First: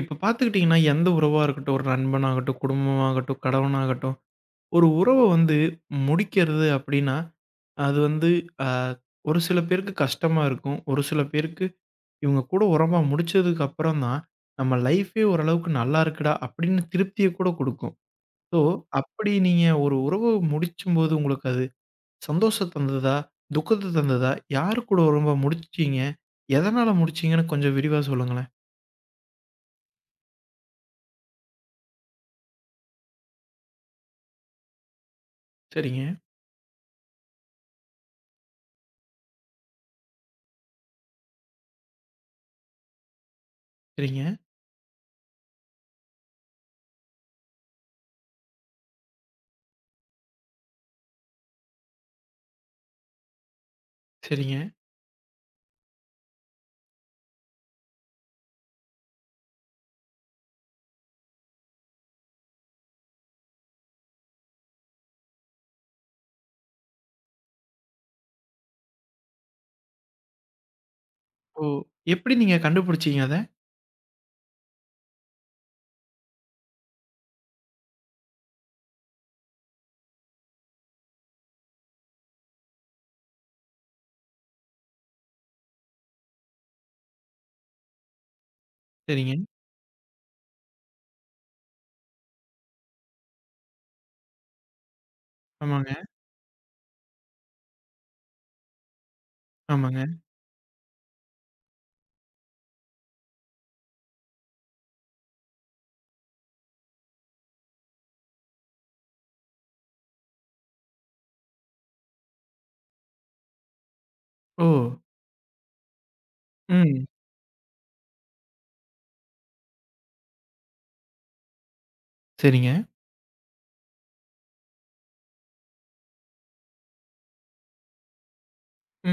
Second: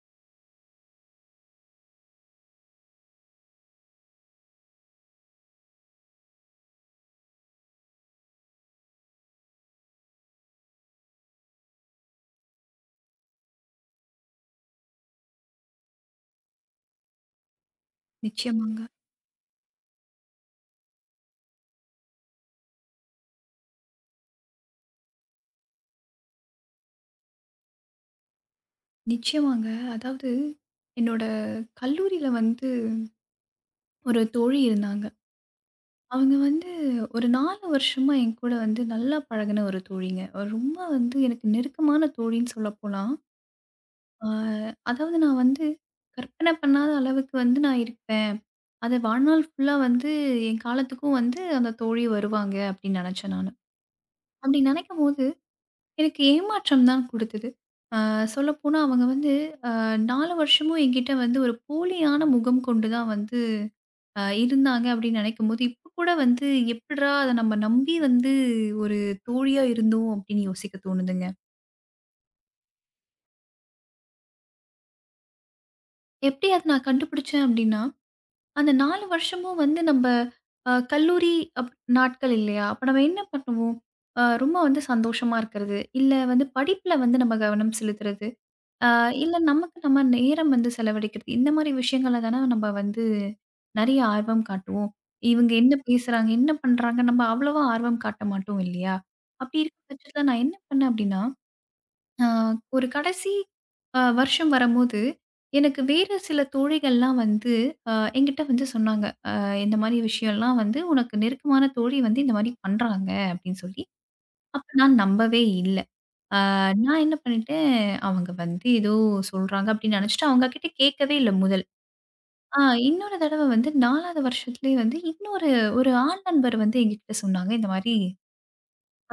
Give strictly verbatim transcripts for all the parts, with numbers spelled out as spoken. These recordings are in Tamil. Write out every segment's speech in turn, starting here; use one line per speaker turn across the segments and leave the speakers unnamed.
இப்ப பார்த்துக்கிட்டீங்கன்னா, எந்த உறவா இருக்கட்டும், ஒரு நண்பனாகட்டும், குடும்பமாகட்டும், கணவனாகட்டும், ஒரு உறவ வந்து முடிக்கிறது அப்டின்னா, அது வந்து அ ஒரு சில பேருக்கு கஷ்டமா இருக்கும். ஒரு சில பேருக்கு இவங்க கூட உறவா முடிச்சதுக்கு அப்புறம் தான், நம்ம லைஃபே ஓரளவுக்கு நல்லா இருக்குடா அப்டின்னு திருப்திய கூட குடுக்கும். ஸோ,
நிச்சயமாங்க.
அப்டி நீங்க ஒரு உறவு முடிச்சும்போது உங்களுக்கு அது சந்தோஷம் தந்ததா? துக்கத்த தந்ததா? யாரு கூட உறவ முடிச்சீங்க? எதனால முடிச்சீங்கன்னு கொஞ்சம் விரிவா சொல்லுங்களேன்.
நிச்சயமாங்க. அதாவது என்னோட கல்லூரியில வந்து ஒரு தோழி இருந்தாங்க.
சரிங்க,
அவங்க வந்து ஒரு நாலு வருஷமா என்கூட வந்து நல்லா பழகுன ஒரு தோழிங்க. அவ ரொம்ப வந்து எனக்கு நெருக்கமான தோழின்னு சொல்லப்போலாம்.
சரிங்க,
ஆ அதாவது நான் வந்து கற்பனை பண்ணாத அளவுக்கு வந்து நான் இருப்பேன். அது வாழ்நாள் ஃபுல்லா வந்து என் காலத்துக்கும் வந்து அந்த தோழி வருவாங்க அப்படின்னு நெனச்சேன் நானு.
சரிங்க.
அப்படி நெனைக்கும்போது எனக்கு ஏமாற்றம் தான் குடுத்தது. அ சொல்லப்போனா அவங்க வந்து நாலு வருஷமும் என்கிட்ட வந்து ஒரு போலியான முகம் கொண்டு தான் வந்து அ இருந்தாங்க அப்படின்னு நினைக்கும்போது, இப்ப கூட வந்து எப்புட்றா அத நம்ம நம்பி வந்து ஒரு தோழியா இருந்தோம் அப்படின்னு யோசிக்க தோணுதுங்க.
ஓ! எப்படி நீங்க கண்டுபிடிச்சீங்க அத?
எப்படி அத நான் கண்டுபிடிச்சேன் அப்படின்னா, அந்த நாலு வருஷமும் வந்து நம்ப அ கல்லூரி அப் நாட்கள் இல்லையா? அப்ப நம்ம என்ன பண்ணுவோம்? அ ரொம்ப வந்து சந்தோஷமா இருக்கிறது, இல்ல வந்து படிப்புல வந்து நம்ம கவனம் செலுத்துறது. ஆ,
சரிங்க.
இல்ல நமக்கு நம்ம நேரம் வந்து செலவழிக்கிறது. இந்த மாரி விஷயங்கள்ல தானே நம்ம வந்து நெறைய ஆர்வம் காட்டுவோம். இவங்க என்ன
ஆமாங்க,
பேசுறாங்க? என்ன பண்றாங்க? நம்ம அவ்வளவா ஆர்வம் காட்ட மாட்டோம் இல்லையா? அப்படி இருக்க
ஆமாங்க.
பட்சத்தில நான் என்ன பண்ணேன் அப்படின்னா, ஆ ஒரு கடைசி அ வருஷம் வரம்போது, எனக்கு வேற சில தோழிகள்லாம் வந்து அ என்கிட்ட வந்து சொன்னாங்க. "அ இந்த மாரி விஷயம்லாம் வந்து உனக்கு நெருக்கமான தோழி வந்து இந்த மாரி பண்றாங்க" அப்படின்னு சொல்லி.
ஓ!
அப்ப நான் நம்பவே இல்ல. நான்
ம்.
என்ன பண்ணிட்டேன், அவங்க வந்து ஏதோ சொல்றாங்க அப்படின்னு நினைச்சுட்டு அவங்க கிட்ட கேட்கவே இல்ல முதல். ஆ
சரிங்க.
இன்னொரு தடவ வந்து 4வது வருஷத்திலேயே வந்து இன்னொரு ஒரு ஆண் நண்பர் வந்து எங்ககிட்ட சொன்னாங்க. இந்த மாரி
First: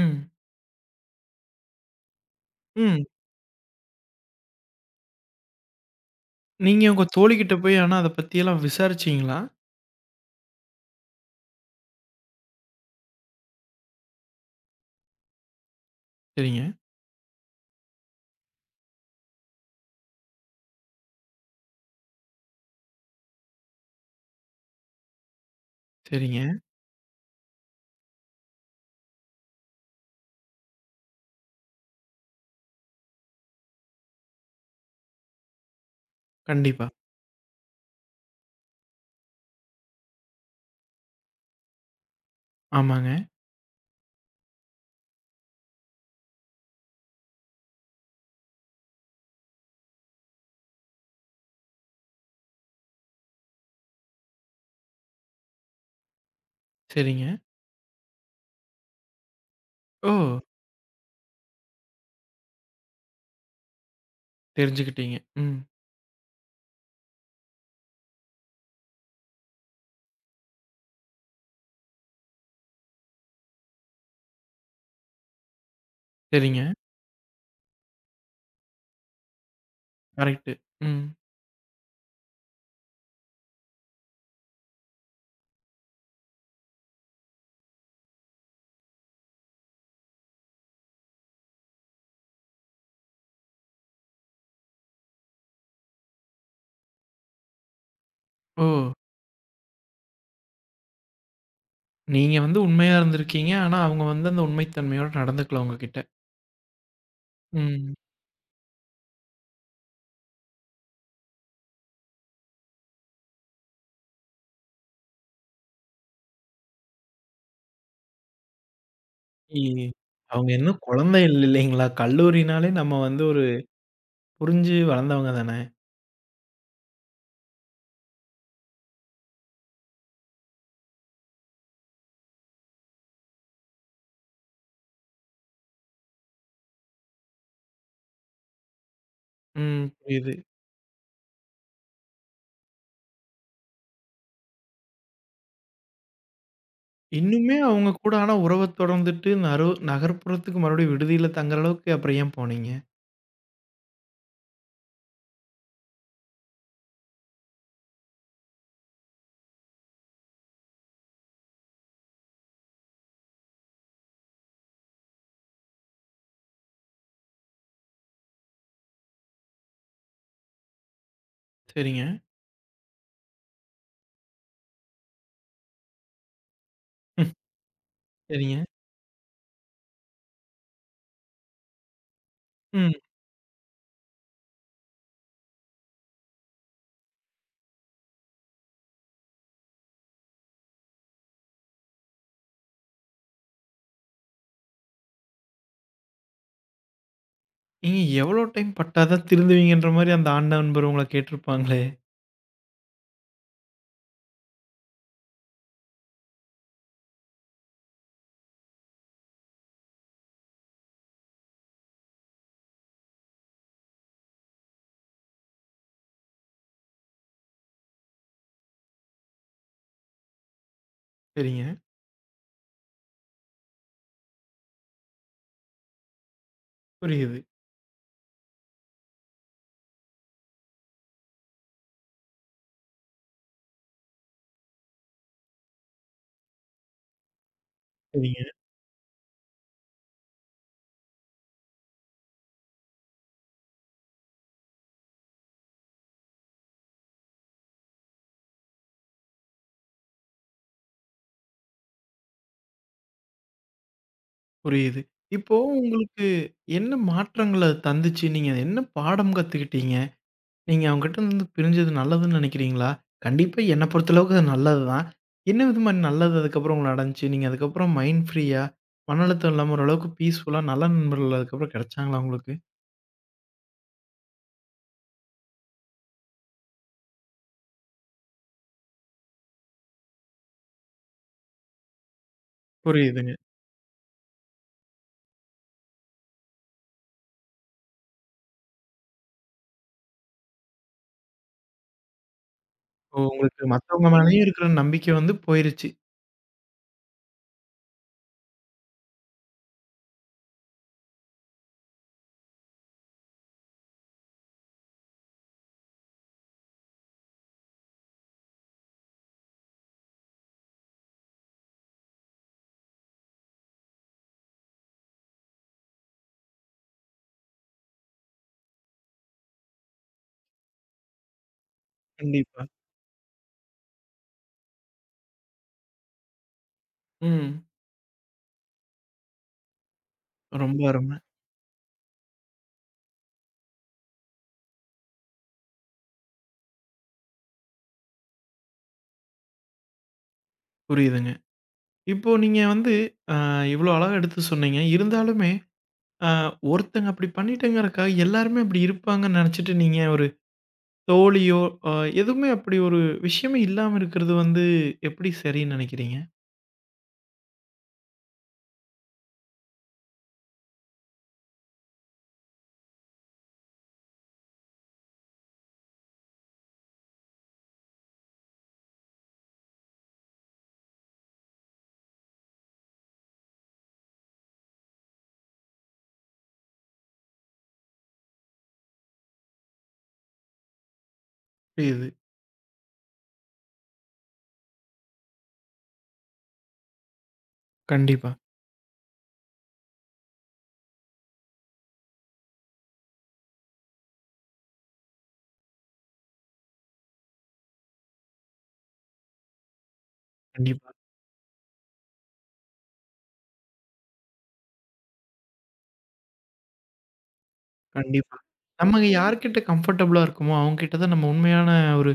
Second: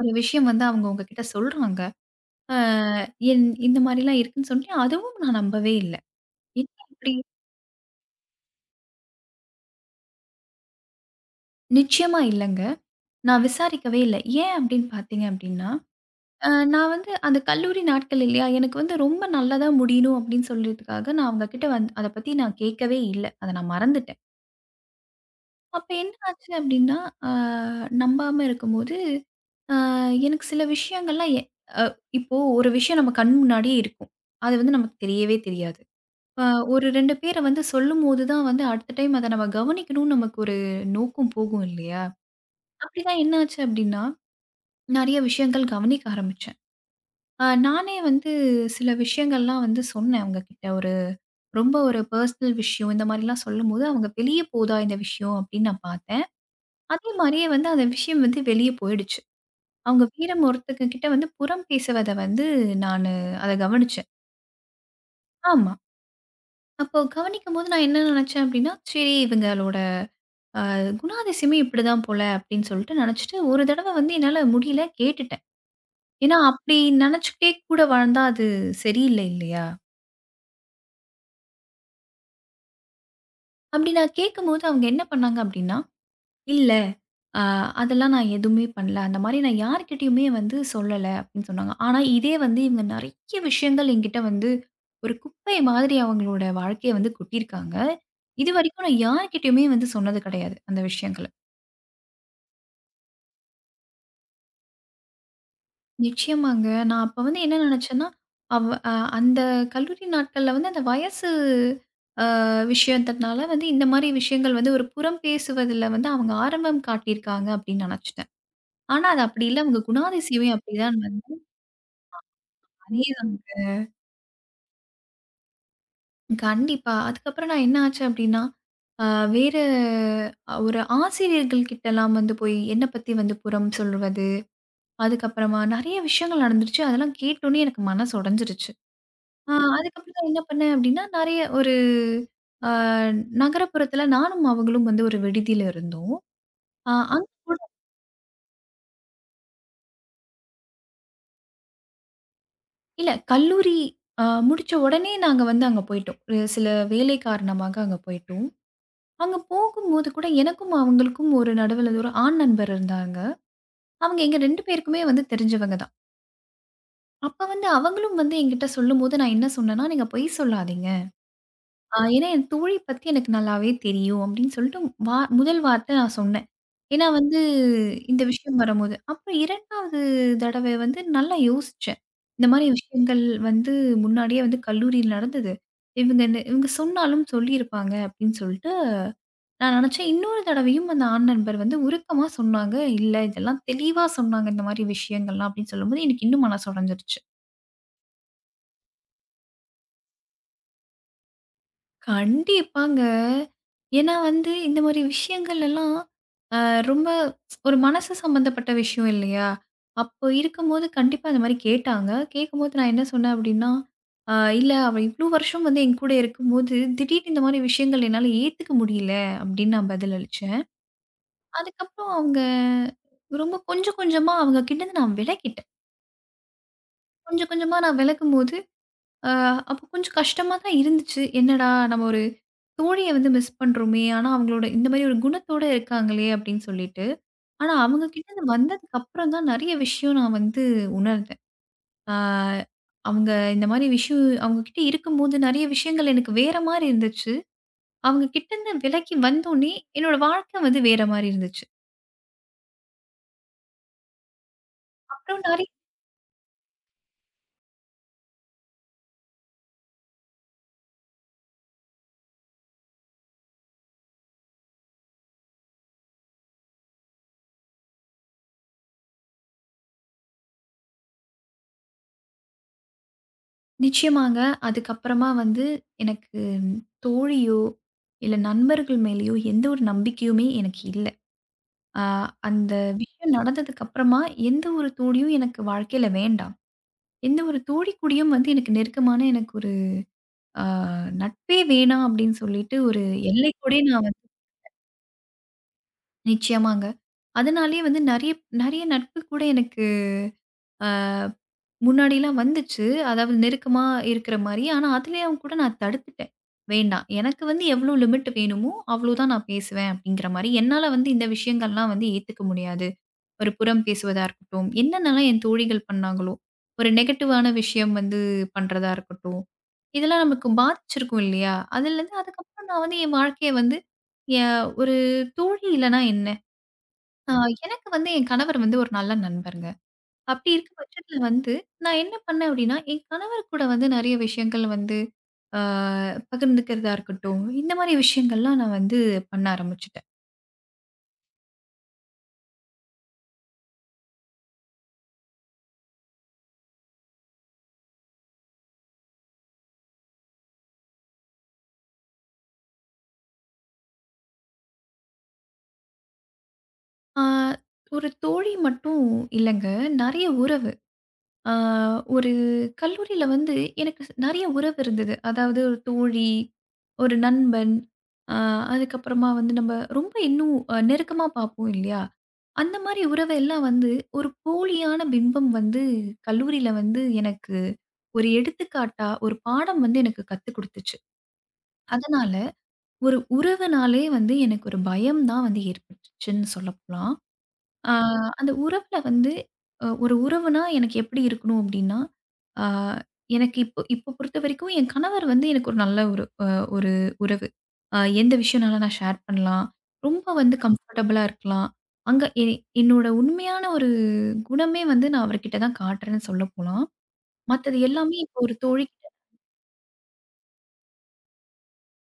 ஒரு விஷயம் வந்து அவங்க உங்ககிட்ட சொல்றாங்க. ஆ
ம்.
என் இந்த மாரிலாம் இருக்குன்னு சொல்லி அதுவும் நான் நம்பவே இல்ல.
நீங்க
என்ன
உங்க
இப்படி
தோழிகிட்ட போய் ஆனா அத பத்தியெல்லாம் விசாரிச்சீங்களா?
நிச்சயமா இல்லங்க. நான் விசாரிக்கவே இல்ல. ஏன் அப்படின்னு பார்த்தீங்க அப்படின்னா, அ
சரிங்க,
நான் வந்து அந்த கல்லூரி நாட்கள் இல்லையா, எனக்கு வந்து ரொம்ப நல்லதா முடியணும் அப்படின்னு சொல்றதுக்காக நான் அவங்க கிட்ட வந்து அத பத்தி நான் கேட்கவே இல்ல. அத நான் மறந்துட்டேன். அப்ப என்ன
சரிங்க.
ஆச்சு அப்டின்னா, அ நம்பாம இருக்கும்போது, அ எனக்கு சில விஷயங்கள்லாம் எ அ இப்போ ஒரு விஷயம் நம்ம கண் முன்னாடியே இருக்கும். அது வந்து நமக்கு தெரியவே தெரியாது. அ ஒரு
கண்டிப்பா.
ரெண்டு பேர வந்து சொல்லும்போது தான் வந்து அடுத்த டைம் அத நம்ம கவனிக்கணும்னு நமக்கு ஒரு நோக்கம் போகும் இல்லையா?
ஆமாங்க.
அப்படிதான் என்ன ஆச்சு அப்டின்னா, நெறைய விஷயங்கள் கவனிக்க ஆரம்பிச்சேன். அ நானே வந்து சில விஷயங்கள்லாம் வந்து சொன்னேன் அவங்ககிட்ட. ஒரு ரொம்ப ஒரு பர்சனல் விஷயம் இந்த மாரிலாம் சொல்லும்போது, அவங்க வெளிய போதா இந்த விஷயம் அப்படின்னு நான் பார்த்தேன். அதே
சரிங்க.
மாரியே வந்து அந்த விஷயம் வந்து வெளிய போயிடுச்சு. அவங்க
ஓ!
வீரம் ஒருத்தங்க கிட்ட வந்து புறம் பேசுவத வந்து நானு அத கவனிச்சேன்.
தெரிஞ்சுக்கிட்டீங்க. ம்.
ஆமா. அப்போ கவனிக்கும்போது நான் என்ன நெனச்சேன் அப்டின்னா, சரி இவங்களோட அ குணாதிசயமே இப்படிதான் போல அப்படின்னு சொல்லிட்டு நெனச்சுட்டு, ஒரு தடவ வந்து என்னால முடியல கேட்டுட்டேன். ஏன்னா
சரிங்க.
அப்படி நெனச்சுக்கிட்டே கூட வாழ்ந்தா அது சரியில்ல இல்லையா?
கரெக்ட்டு. ம்.
அப்படி நான் கேட்கும்போது அவங்க என்ன பண்ணாங்க அப்படின்னா, இல்ல. அ அதெல்லாம் நான் எதுவுமே பண்ணல. அந்த மாரி நான் யார்கிட்டயுமே வந்து சொல்லல அப்படின்னு சொன்னாங்க. ஆனா இதே வந்து இவங்க நெறைய விஷயங்கள் என்கிட்ட வந்து ஒரு குப்பை மாதிரி அவங்களோட வாழ்க்கைய வந்து கொட்டியிருக்காங்க.
ஓ!
இதுவரைக்கும் நான் யார்கிட்டயுமே வந்து சொன்னது கிடையாது, அந்த விஷயங்கள.
நீங்க வந்து உண்மையா இருந்திருக்கீங்க. ஆனா அவங்க வந்து அந்த உண்மை தன்மையோட நடந்துக்கல உங்ககிட்ட.
நிச்சயமாங்க. நான் அப்ப வந்து என்ன
ம்.
நினைச்சேன்னா, அவ் அ அந்த கல்லூரி நாட்கள்ல வந்து அந்த வயசு அ விஷயத்தனால வந்து இந்த மாரி விஷயங்கள் வந்து ஒரு புறம் பேசுவதில வந்து அவங்க ஆரம்பம் காட்டியிருக்காங்க அப்படின்னு நினைச்சுட்டேன். ஆனா அது அப்படி இல்ல.
இ
அவங்க குணாதிசயமே
அவங்க இன்னும்
அப்படிதான்.
குழந்தை இல்ல இல்லைங்களா? கல்லூரினாலே நம்ம வந்து
அதேதான்.
ஒரு புரிஞ்சு வளர்ந்தவங்க தானே.
கண்டிப்பா. அதுக்கப்புறம் நான் என்ன ஆச்சு அப்டின்னா, அ வேற அ ஒரு ஆசிரியர்கள் கிட்டலாம் வந்து போய் என்ன பத்தி வந்து புறம் சொல்வது, அதுக்கப்புறமா நெறைய விஷயங்கள் நடந்துருச்சு. அதெல்லாம் கேட்டோனே எனக்கு மனசு உடைஞ்சிருச்சு. அ
ம்.
அதுக்கப்புறம் நான்
புரியுது.
என்ன பண்ணேன் அப்டின்னா, நெறைய ஒரு அ நகரப்புறத்துல நானும் அவங்களும் வந்து ஒரு விடுதியில இருந்தோம். அ அங்க
இன்னுமே
கூட
அவங்க கூட ஆனா உறவ தொடர்ந்துட்டு நரு நகர்ப்புறத்துக்கு மறுபடியும் விடுதியில தங்குற அளவுக்கு அப்புறம் ஏன் போனீங்க?
இல்ல கல்லூரி அ முடிச்ச உடனே நாங்க வந்து அங்க போயிட்டோம். ஒரு சில வேலை காரணமாக அங்க போயிட்டோம். அங்க போகும்போது கூட எனக்கும் அவங்களுக்கும் ஒரு நடுவுல ஒரு ஆண் நண்பர் இருந்தாங்க. அவங்க எங்க ரெண்டு பேருக்குமே வந்து தெரிஞ்சவங்க தான். அப்ப வந்து அவங்களும் வந்து என்கிட்ட சொல்லும்போது நான் என்ன சொன்னேன்னா, "நீங்க பொய் சொல்லாதீங்க. அ
சரிங்க.
ஏன்னா என் தோழி பத்தி எனக்கு நல்லாவே தெரியும்." அப்படின்னு சொல்லிட்டு வா முதல் வார்த்த நான் சொன்னேன். ஏன்னா
ம்.
வந்து இந்த
சரிங்க.
விஷயம் வரும்போது. அப்புறம் 2வது தடவை வந்து நல்லா யோசிச்சேன். இந்த மாரி
ம்.
விஷயங்கள் வந்து முன்னாடியே வந்து கல்லூரியில நடந்தது. இவங்க இந்த- இவங்க சொன்னாலும் சொல்லியிருப்பாங்க அப்படின்னு சொல்லிட்டு. நான் நினச்சேன் இன்னொரு தடவையும் அந்த ஆண் நண்பர் வந்து உருக்கமா சொன்னாங்க, "இல்ல இதெல்லாம் தெளிவா சொன்னாங்க இந்த மாரி விஷயங்கள்லாம்" அப்படின்னு சொல்லும்போது எனக்கு இன்னும் மனசு உடைஞ்சிருச்சு.
ஏங்க எவ்வளோ டைம் பட்டா தான் திருந்துவீங்கன்ற மாரி அந்த ஆண் நண்பர் உங்கள கேட்டிருப்பாங்களே!
கண்டிப்பாங்க. ஏன்னா வந்து இந்த மாரி விஷயங்கள் எல்லாம் அ ரொம்ப ஒரு மனசு சம்மந்தப்பட்ட விஷயம் இல்லையா? அப்போ இருக்கும்போது கண்டிப்பா இந்த மாரி கேட்டாங்க. கேட்கும்போது நான் என்ன சொன்னேன் அப்படின்னா, "அ இல்ல அவ இவ்ளோ வருஷம் வந்து என்கூட இருக்கும்போது, திடீர்னு இந்த மாரி விஷயங்கள் என்னால ஏத்துக்க முடியல" அப்படின்னு நான் பதிலளிச்சேன்.
சரிங்க.
அதுக்கப்புறம் அவங்க ரொம்ப கொஞ்சம் கொஞ்சமா அவங்க கிட்டேருந்து நான் விலகிட்டேன்.
புரியுது.
கொஞ்சம் கொஞ்சமா நான் விலகும்போது, அ அப்போ கொஞ்சம் கஷ்டமா தான் இருந்துச்சு. என்னடா! நம்ம ஒரு தோழிய வந்து மிஸ் பண்றோமே! ஆனா அவங்களோட இந்த மாரி ஒரு குணத்தோட இருக்காங்களே! அப்படின்னு சொல்லிட்டு. ஆனா அவங்க கிட்டேருந்து
சரிங்க.
வந்ததுக்கு அப்புறம் தான் நெறைய விஷயம் நான் வந்து உணர்ந்தேன். ஆ அவங்க இந்த மாரி விஷயம் அவங்க கிட்ட இருக்கும்போது நெறைய விஷயங்கள் எனக்கு வேற மாரி இருந்துச்சு. அவங்க கிட்டேருந்து விலகி வந்தோனே, என்னோட வாழ்க்கை வந்து வேற மாரி இருந்துச்சு.
புரியுது.
அப்புறம்
இப்போ
நெறைய
உங்களுக்கு என்ன மாற்றங்கள் அது தந்துச்சு? நீங்க என்ன பாடம் கத்துக்கிட்டீங்க? நீங்க அவங்ககிட்ட இருந்து பிரிஞ்சது நல்லதுன்னு நினைக்கிறீங்களா? கண்டிப்பா என்ன பொறுத்தளவுக்கு அது நல்லது தான். என்ன விதமா நல்லது அதுக்கப்புறம் உங்களுக்கு நடந்துச்சு? நீங்க அதுக்கப்புறம் மைண்ட் ஃப்ரீயா, மன அழுத்தம் இல்லாம ஓரளவுக்கு பீஸ்ஃபுல்லா நல்ல நண்பர்கள் அதுக்கப்புறம் கிடைச்சாங்களா உங்களுக்கு?
நிச்சயமாங்க. அதுக்கப்புறமா வந்து எனக்கு தோழியோ, இல்ல நண்பர்கள் மேலயோ எந்த ஒரு நம்பிக்கையுமே எனக்கு இல்ல. அ அந்த
புரியுதுங்க.
விஷயம் நடந்ததுக்கு அப்புறமா எந்த ஒரு தோழியும் எனக்கு வாழ்க்கையில வேண்டாம். எந்த ஒரு தோழி கூடயும் வந்து எனக்கு நெருக்கமான எனக்கு ஒரு அ நட்பே வேணாம் அப்படின்னு சொல்லிட்டு ஒரு
ஓ!
எல்லை
உங்களுக்கு
கூடயே நான்
மத்தவங்க
வந்து
மேலயும் இருக்கிற நம்பிக்கை வந்து போயிருச்சு.
நிச்சயமாங்க. அதனாலேயே வந்து நெறைய நெறைய நட்பு கூட எனக்கு அ முன்னாடிலாம் வந்துச்சு. அதாவது நெருக்கமா இருக்கிற மாரி. ஆனா, அதுலயும் கூட நான் தடுத்துட்டேன். வேண்டாம். எனக்கு வந்து எவ்ளோ லிமிட் வேணுமோ, அவ்ளோதான் நான் பேசுவேன் அப்படிங்கிற மாரி. என்னால வந்து இந்த விஷயங்கள்லாம் வந்து ஏத்துக்க முடியாது. ஒரு புறம் பேசுவதா இருக்கட்டும், என்னென்னலாம் என் தோழிகள் பண்ணாங்களோ, ஒரு நெகட்டிவான விஷயம் வந்து பண்றதா இருக்கட்டும். இதெல்லாம் நமக்கு பாதிச்சிருக்கும் இல்லையா? அதுலருந்து
கண்டிப்பா.
அதுக்கப்புறம் நான் வந்து என் வாழ்க்கைய வந்து என் ஒரு தோழி இல்லன்னா என்ன? அ
ம்.
எனக்கு வந்து என் கணவர் வந்து ஒரு நல்ல நண்பருங்க. அப்படி இருக்க
ரொம்ப அருமை.
பட்சத்தில வந்து, நான் என்ன பண்ணேன் அப்படின்னா, என் கணவர் கூட வந்து நெறைய விஷயங்கள் வந்து அ பகிர்ந்துக்கிறதா இருக்கட்டும், இந்த மாரி விஷயங்கள்லாம் நான் வந்து பண்ண ஆரம்பிச்சுட்டேன்.
புரியுதுங்க. இப்போ நீங்க வந்து அ இவ்வளோ அழகா எடுத்து சொன்னீங்க. இருந்தாலுமே அ ஒருத்தங்க அப்படி பண்ணிட்டேங்கறக்காக எல்லாருமே அப்படி இருப்பாங்கன்னு நினைச்சுட்டு நீங்க ஒரு தோழியோ, அ எதுவுமே அப்படி ஒரு விஷயமே இல்லாம இருக்கிறது வந்து எப்படி சரின்னு நினைக்கிறீங்க?
ஆ ஒரு தோழி மட்டும் இல்லங்க. நெறைய உறவு. ஆ, ஒரு கல்லூரியில வந்து எனக்கு ஸ் நெறைய உறவு இருந்தது. அதாவது ஒரு தோழி, ஒரு நண்பன், அ அதுக்கப்புறமா வந்து நம்ம ரொம்ப இன்னும் அ நெருக்கமா பார்ப்போம் இல்லையா? அந்த மாரி உறவெல்லாம் வந்து ஒரு போலியான பிம்பம் வந்து கல்லூரியில வந்து எனக்கு ஒரு எடுத்துக்காட்டா, ஒரு பாடம் வந்து எனக்கு கத்துக் குடுத்துச்சு.
புரியுது.
அதனால ஒரு உறவுனாலே வந்து எனக்கு ஒரு பயம் தான் வந்து ஏற்பட்டுச்சுன்னு சொல்லலாம். ஆ,
கண்டிப்பா,
அந்த உறவுல வந்து அ ஒரு உறவுனா எனக்கு எப்படி இருக்கணும் அப்படின்னா, ஆ எனக்கு இப்போ இப்போ பொறுத்தவரைக்கும் என் கணவர் வந்து எனக்கு ஒரு நல்ல ஒரு அ ஒரு உறவு. அ எந்த விஷயம்னாலும் நான் ஷேர் பண்ணலாம். ரொம்ப வந்து
கண்டிப்பா,
கம்ஃபர்டபுளா இருக்கலாம். அங்க எ என்னோட உண்மையான ஒரு குணமே வந்து நான் அவர்கிட்ட தான் காட்டுறேன்னு சொல்ல போலாம். மத்தது எல்லாமே
கண்டிப்பா.
இப்போ ஒரு தோழிகிட்ட
நமக்கு யார்கிட்ட கம்ஃபர்டபுளா இருக்குமோ, அவங்க கிட்ட தான் நம்ம உண்மையான ஒரு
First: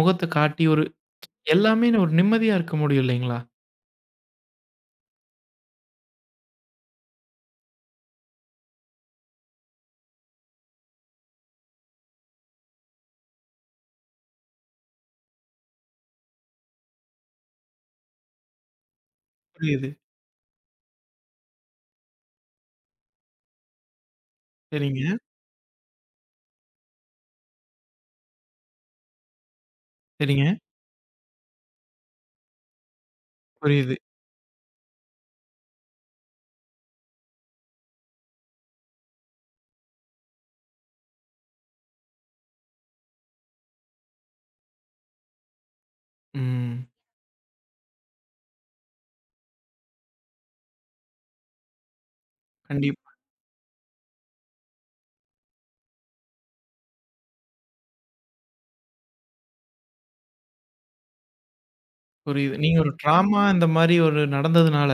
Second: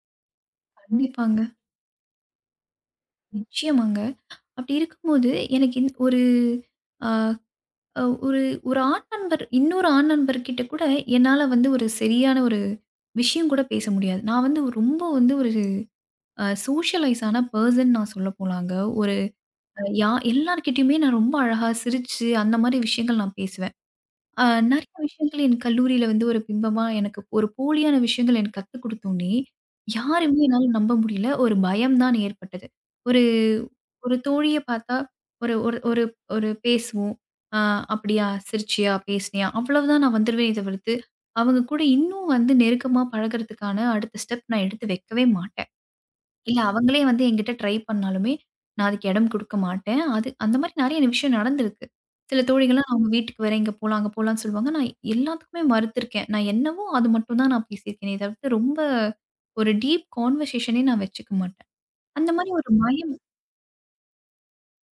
முகத்த காட்டி, ஒரு
கண்டிப்பாங்க.
எல்லாமே ஒரு நிம்மதியா இருக்க முடியும் இல்லைங்களா?
நிச்சயமாங்க. அப்படி இருக்கும்போது எனக்கு இந் ஒரு அ ஒரு ஒரு ஆண் நண்பர் இன்னொரு ஆண் நண்பர்கிட்ட கூட என்னால வந்து ஒரு சரியான ஒரு விஷயம் கூட பேச முடியாது. நான் வந்து ரொம்ப வந்து ஒரு அ சோஷியலைஸ் ஆன பெர்சன் நான் சொல்ல போலாங்க. ஒரு அ
புரியுது.
யா எல்லார்கிட்டயுமே நான் ரொம்ப அழகா சிரிச்சு, அந்த மாரி விஷயங்கள் நான் பேசுவேன். ஆ நெறைய
சரிங்க,
விஷயங்கள் என் கல்லூரியில வந்து ஒரு பிம்பமா எனக்கு ஒரு போலியான விஷயங்கள் எனக்கு கத்துக் குடுத்தோனே, யாருமே
சரிங்க.
என்னால நம்ப முடியல. ஒரு பயம் தான் ஏற்பட்டது. ஒரு
புரியுது.
ஒரு தோழிய பார்த்தா ஒரு ஒரு ஒரு ஒரு பேசுவோம். ஆ "அப்படியா? சிரிச்சியா? பேசினியா?" அவ்வளவுதான் நான் வந்துருவேனே தவிர்த்து, அவங்க கூட இன்னும் வந்து நெருக்கமா பழகுறதுக்கான அடுத்த ஸ்டெப் நான் எடுத்து வைக்கவே மாட்டேன். இல்ல
ம்.
அவங்களே வந்து என்கிட்ட ட்ரை பண்ணாலுமே, நான் அதுக்கு இடம் குடுக்க மாட்டேன். அது அந்த மாரி நெறைய விஷயம் நடந்திருக்கு. சில தோழிகள்லாம் அவங்க
கண்டிப்பா.
வீட்டுக்கு வேற இங்க போலாம், அங்க போலான்னு சொல்லுவாங்க. நான் எல்லாத்துக்குமே மறுத்திருக்கேன். நான் என்னவோ அது மட்டும் தான் நான் பேசியிருக்கேனே தவிர்த்து, ரொம்ப ஒரு டீப் கான்வர்சேஷனே நான் வச்சுக்க மாட்டேன். அந்த மாரி
புரியுது.
ஒரு
நீங்க ஒரு
பயம்
ட்ராமா இந்த மாரி ஒரு நடந்ததுனால,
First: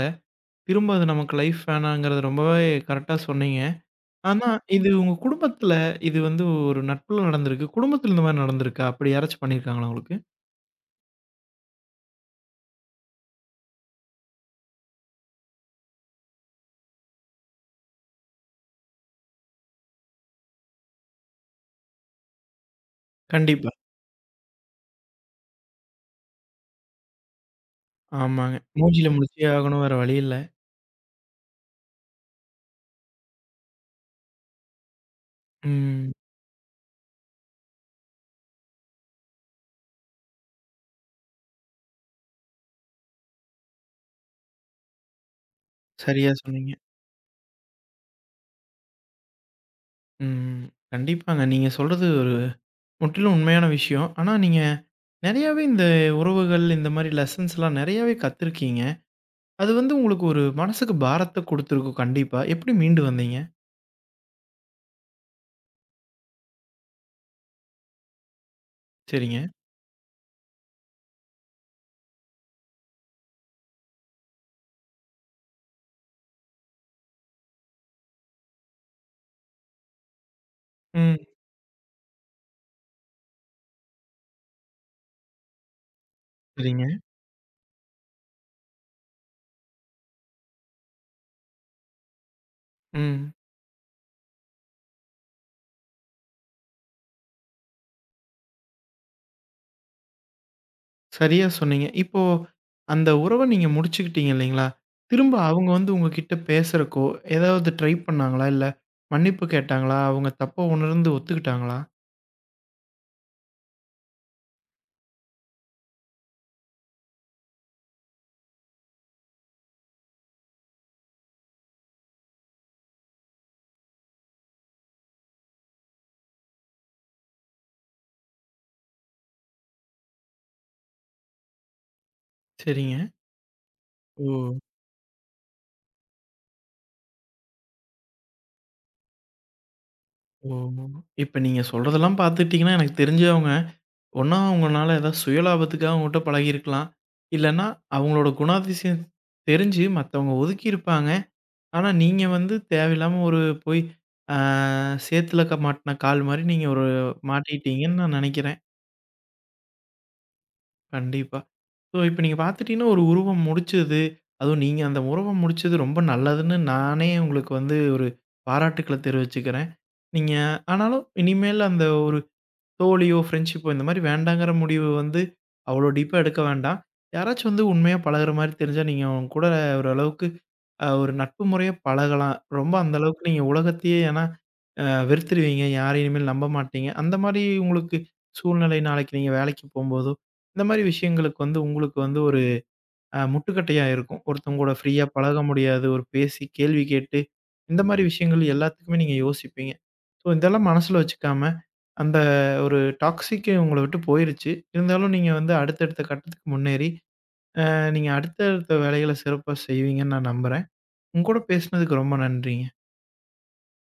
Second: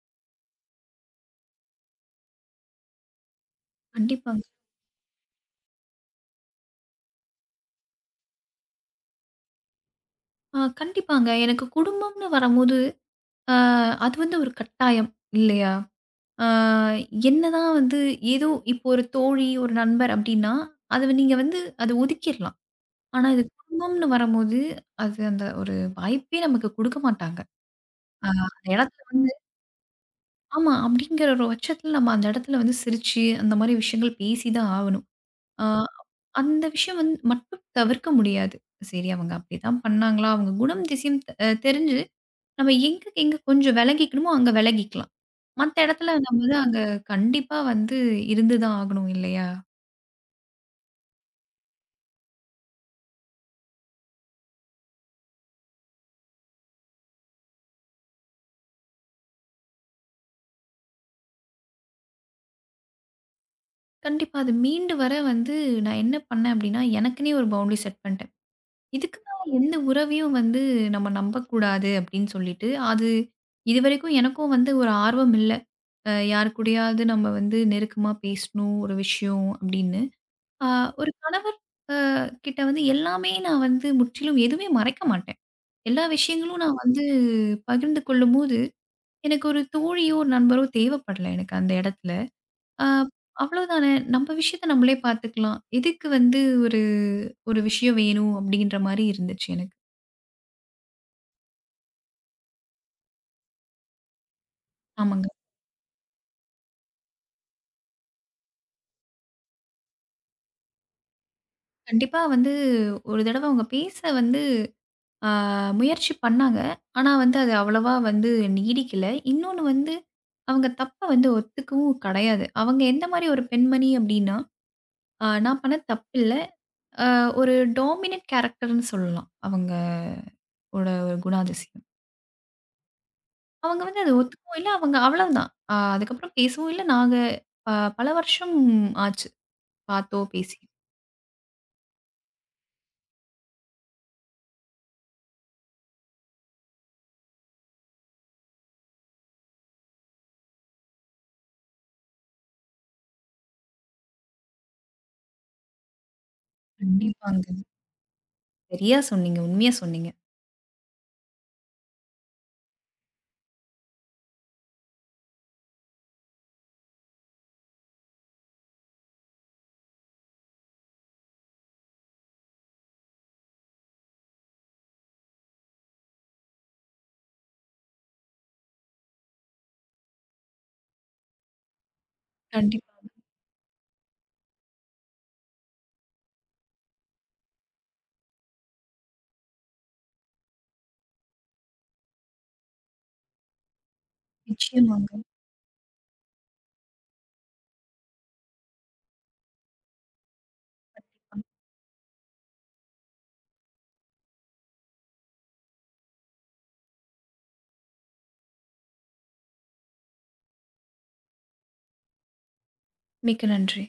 திரும்ப அது நமக்கு லைஃப் வேணாங்கிறது ரொம்பவே கரெக்ட்டா சொன்னீங்க.
கண்டிப்பாங்க.
ஆனா, இது உங்க குடும்பத்துல இது வந்து ஒரு நட்புல நடந்திருக்கு. குடும்பத்துல இந்த மாரி நடந்திருக்கா? அப்படி யாராச்சும் பண்ணியிருக்காங்களா உங்களுக்கு?
ஆ கண்டிப்பாங்க. எனக்கு குடும்பம்னு வரம்போது, ஆ அது வந்து ஒரு கட்டாயம் இல்லையா? ஆ என்னதான் வந்து ஏதோ இப்போ ஒரு தோழி, ஒரு நண்பர் அப்டின்னா, அத நீங்க வந்து அத ஒதுக்கிர்லாம். ஆனா இது
கண்டிப்பா.
குடும்பம்னு வரம்போது, அது அந்த ஒரு வாய்ப்பே நமக்கு குடுக்க மாட்டாங்க. அ
ஆமாங்க.
அந்த இடத்துல
மூஞ்சில
வந்து
முழிச்சே ஆகணும். வேற வழி இல்ல.
ஆமா. அப்படிங்கிற ஒரு பட்சத்துல நம்ம அந்த இடத்துல வந்து சிரிச்சு, அந்த மாரி விஷயங்கள் பேசி தான் ஆகணும். அ
ம்.
அந்த விஷயம் வந்து மட்டும் தவிர்க்க முடியாது. சரி அவங்க அப்படிதான் பண்ணாங்களா? அவங்க குணம், திசையும் அ தெரிஞ்சு நம்ம எங்க எங்க கொஞ்சம் விலகிக்கணுமோ அங்க விலகிக்கலாம். மத்த இடத்துல
சரியா
நம்ம தான்
சொன்னீங்க.
அங்க கண்டிப்பா வந்து இருந்து தான் ஆகணும் இல்லையா?
ம். கண்டிப்பாங்க. நீங்க சொல்றது ஒரு முற்றிலும் உண்மையான விஷயம். ஆனா, நீங்க நெறையாவே இந்த உறவுகள், இந்த மாரி லெசன்ஸ்லாம் நெறையாவே கத்துருக்கீங்க. அது வந்து உங்களுக்கு ஒரு மனசுக்கு பாரத்த குடுத்துருக்கும் கண்டிப்பா. எப்படி மீண்டு வந்தீங்க?
கண்டிப்பா அது மீண்டு வர வந்து நான் என்ன பண்ணேன் அப்படின்னா, எனக்குன்னே ஒரு பவுண்டரி செட் பண்ணிட்டேன். இதுக்கு மேல
சரிங்க.
எந்த உறவையும் வந்து நம்ம நம்பக்கூடாது அப்படின்னு சொல்லிட்டு, அது இதுவரைக்கும் எனக்கும் வந்து ஒரு ஆர்வம் இல்ல. அ யார் கூடயாவது நம்ம வந்து நெருக்கமா பேசணும் ஒரு விஷயம் அப்படின்னு. அ ஒரு
ம்.
கணவர் அ கிட்ட வந்து எல்லாமே நான் வந்து முற்றிலும் எதுவுமே மறைக்க மாட்டேன். எல்லா விஷயங்களும் நான்
சரிங்க.
வந்து பகிர்ந்து கொள்ளும்போது, எனக்கு ஒரு தோழியோ, ஒரு நண்பரோ தேவைப்படல எனக்கு அந்த இடத்துல. அ
ம்.
அவ்வளோதானே நம்ம விஷயத்த நம்மளே பார்த்துக்கலாம். எதுக்கு வந்து ஒரு ஒரு விஷயம் வேணும் அப்படின்ற மாரி இருந்துச்சு எனக்கு.
சரியா சொன்னீங்க. இப்போ அந்த உறவ நீங்க முடிச்சுக்கிட்டீங்க இல்லைங்களா?
ஆமாங்க.
திரும்ப அவங்க வந்து உங்ககிட்ட பேசுறக்கோ, ஏதாவது ட்ரை பண்ணாங்களா? இல்ல மன்னிப்பு கேட்டாங்களா? அவங்க தப்ப உணர்ந்து ஒத்துக்கிட்டாங்களா?
கண்டிப்பா வந்து ஒரு தடவ அவங்க பேச வந்து ஆ, முயற்சி பண்ணாங்க. ஆனா வந்து அது அவ்வளவா வந்து நீடிக்கல. இன்னொன்னு வந்து அவங்க தப்ப வந்து ஒத்துக்கவும் கிடையாது. அவங்க எந்த மாரி ஒரு பெண்மணி அப்டின்னா, ஆ நான் பண்ணது தப்பில்ல. ஆ ஒரு டாமினன்ட் கேரக்டர்ன்னு சொல்லலாம். அவங்களோட ஒரு ஒரு குணாதிசயம்.
சரிங்க.
அவங்க வந்து அத ஒத்துக்கவும்
ஓ!
இல்ல. அவங்க அவ்வளவுதான். ஆ அதுக்கப்புறம் பேசவும் இல்ல. நாங்க அ பல வருஷம் ஆச்சு. பார்த்தோம்,
ஓ!
பேசியும்.
இப்ப நீங்க சொல்றதெல்லாம் பார்த்துக்கிட்டீங்கன்னா, எனக்கு தெரிஞ்சு அவங்க ஒண்ணா உங்கனால ஏதாவது சுயலாபத்துக்காக உங்கட்ட பழகியிருக்கலாம். இல்லன்னா அவங்களோட குணாதிசயம் தெரிஞ்சு மத்தவங்க ஒதுக்கியிருப்பாங்க. ஆனா நீங்க வந்து தேவையில்லாம ஒரு போய் ஆ சேத்துல க மாட்டுன கால் மாரி நீங்க ஒரு
கண்டிப்பாங்க.
மாட்டிக்கிட்டீங்கன்னு நான் நெனைக்கிறேன்.
சரியா சொன்னீங்க. உண்மையா சொன்னீங்க.
கண்டிப்பா. ஸோ இப்ப நீங்க பார்த்துட்டீங்கன்னா, ஒரு உருவம் முடிச்சது, அதுவும் நீங்க அந்த உருவம் முடிச்சது ரொம்ப நல்லதுன்னு நானே உங்களுக்கு வந்து ஒரு பாராட்டுக்கள தெரிவிச்சுக்கிறேன். நீங்க ஆனாலும் இனிமேல் அந்த ஒரு தோழியோ, ஃப்ரெண்ட்ஷிப்போ இந்த மாரி வேண்டாங்கிற முடிவு வந்து அவ்வளோ டீப்பா எடுக்க வேண்டாம். யாராச்சும் வந்து உண்மையா பழகுற மாரி தெரிஞ்சா, நீங்க அவங்க கூட ஓரளவுக்கு அ ஒரு நட்பு முறையா பழகலாம். ரொம்ப அந்த
கண்டிப்பா.
அளவுக்கு நீங்க உலகத்தையே ஏன்னா அ வெறுத்துருவீங்க. யாரையும் இனிமேல் நம்ப மாட்டீங்க. அந்த மாரி உங்களுக்கு சூழ்நிலை நாளைக்கு நீங்க வேலைக்கு போம்போதோ, இந்த மாரி விஷயங்களுக்கு வந்து உங்களுக்கு வந்து ஒரு அ முட்டுக்கட்டையா இருக்கும். ஒருத்தவங்களோட ஃப்ரீயா
நிச்சயமாங்க.
பழக முடியாது. ஒரு பேசி கேள்வி கேட்டு, இந்த மாரி விஷயங்கள் எல்லாத்துக்குமே நீங்க யோசிப்பீங்க. ஸோ இதெல்லாம் மனசுல வச்சுக்காம,
கண்டிப்பா.
அந்த ஒரு டாக்ஸிக்கு உங்கள விட்டு போயிருச்சு. இருந்தாலும் நீங்க வந்து அடுத்தடுத்த கட்டத்துக்கு முன்னேறி, அ நீங்க அடுத்தடுத்த வேலைகள சிறப்பா செய்வீங்கன்னு நான் நம்புறேன். உங்க கூட பேசுனதுக்கு ரொம்ப நன்றிங்க.
மிக்க நன்றி.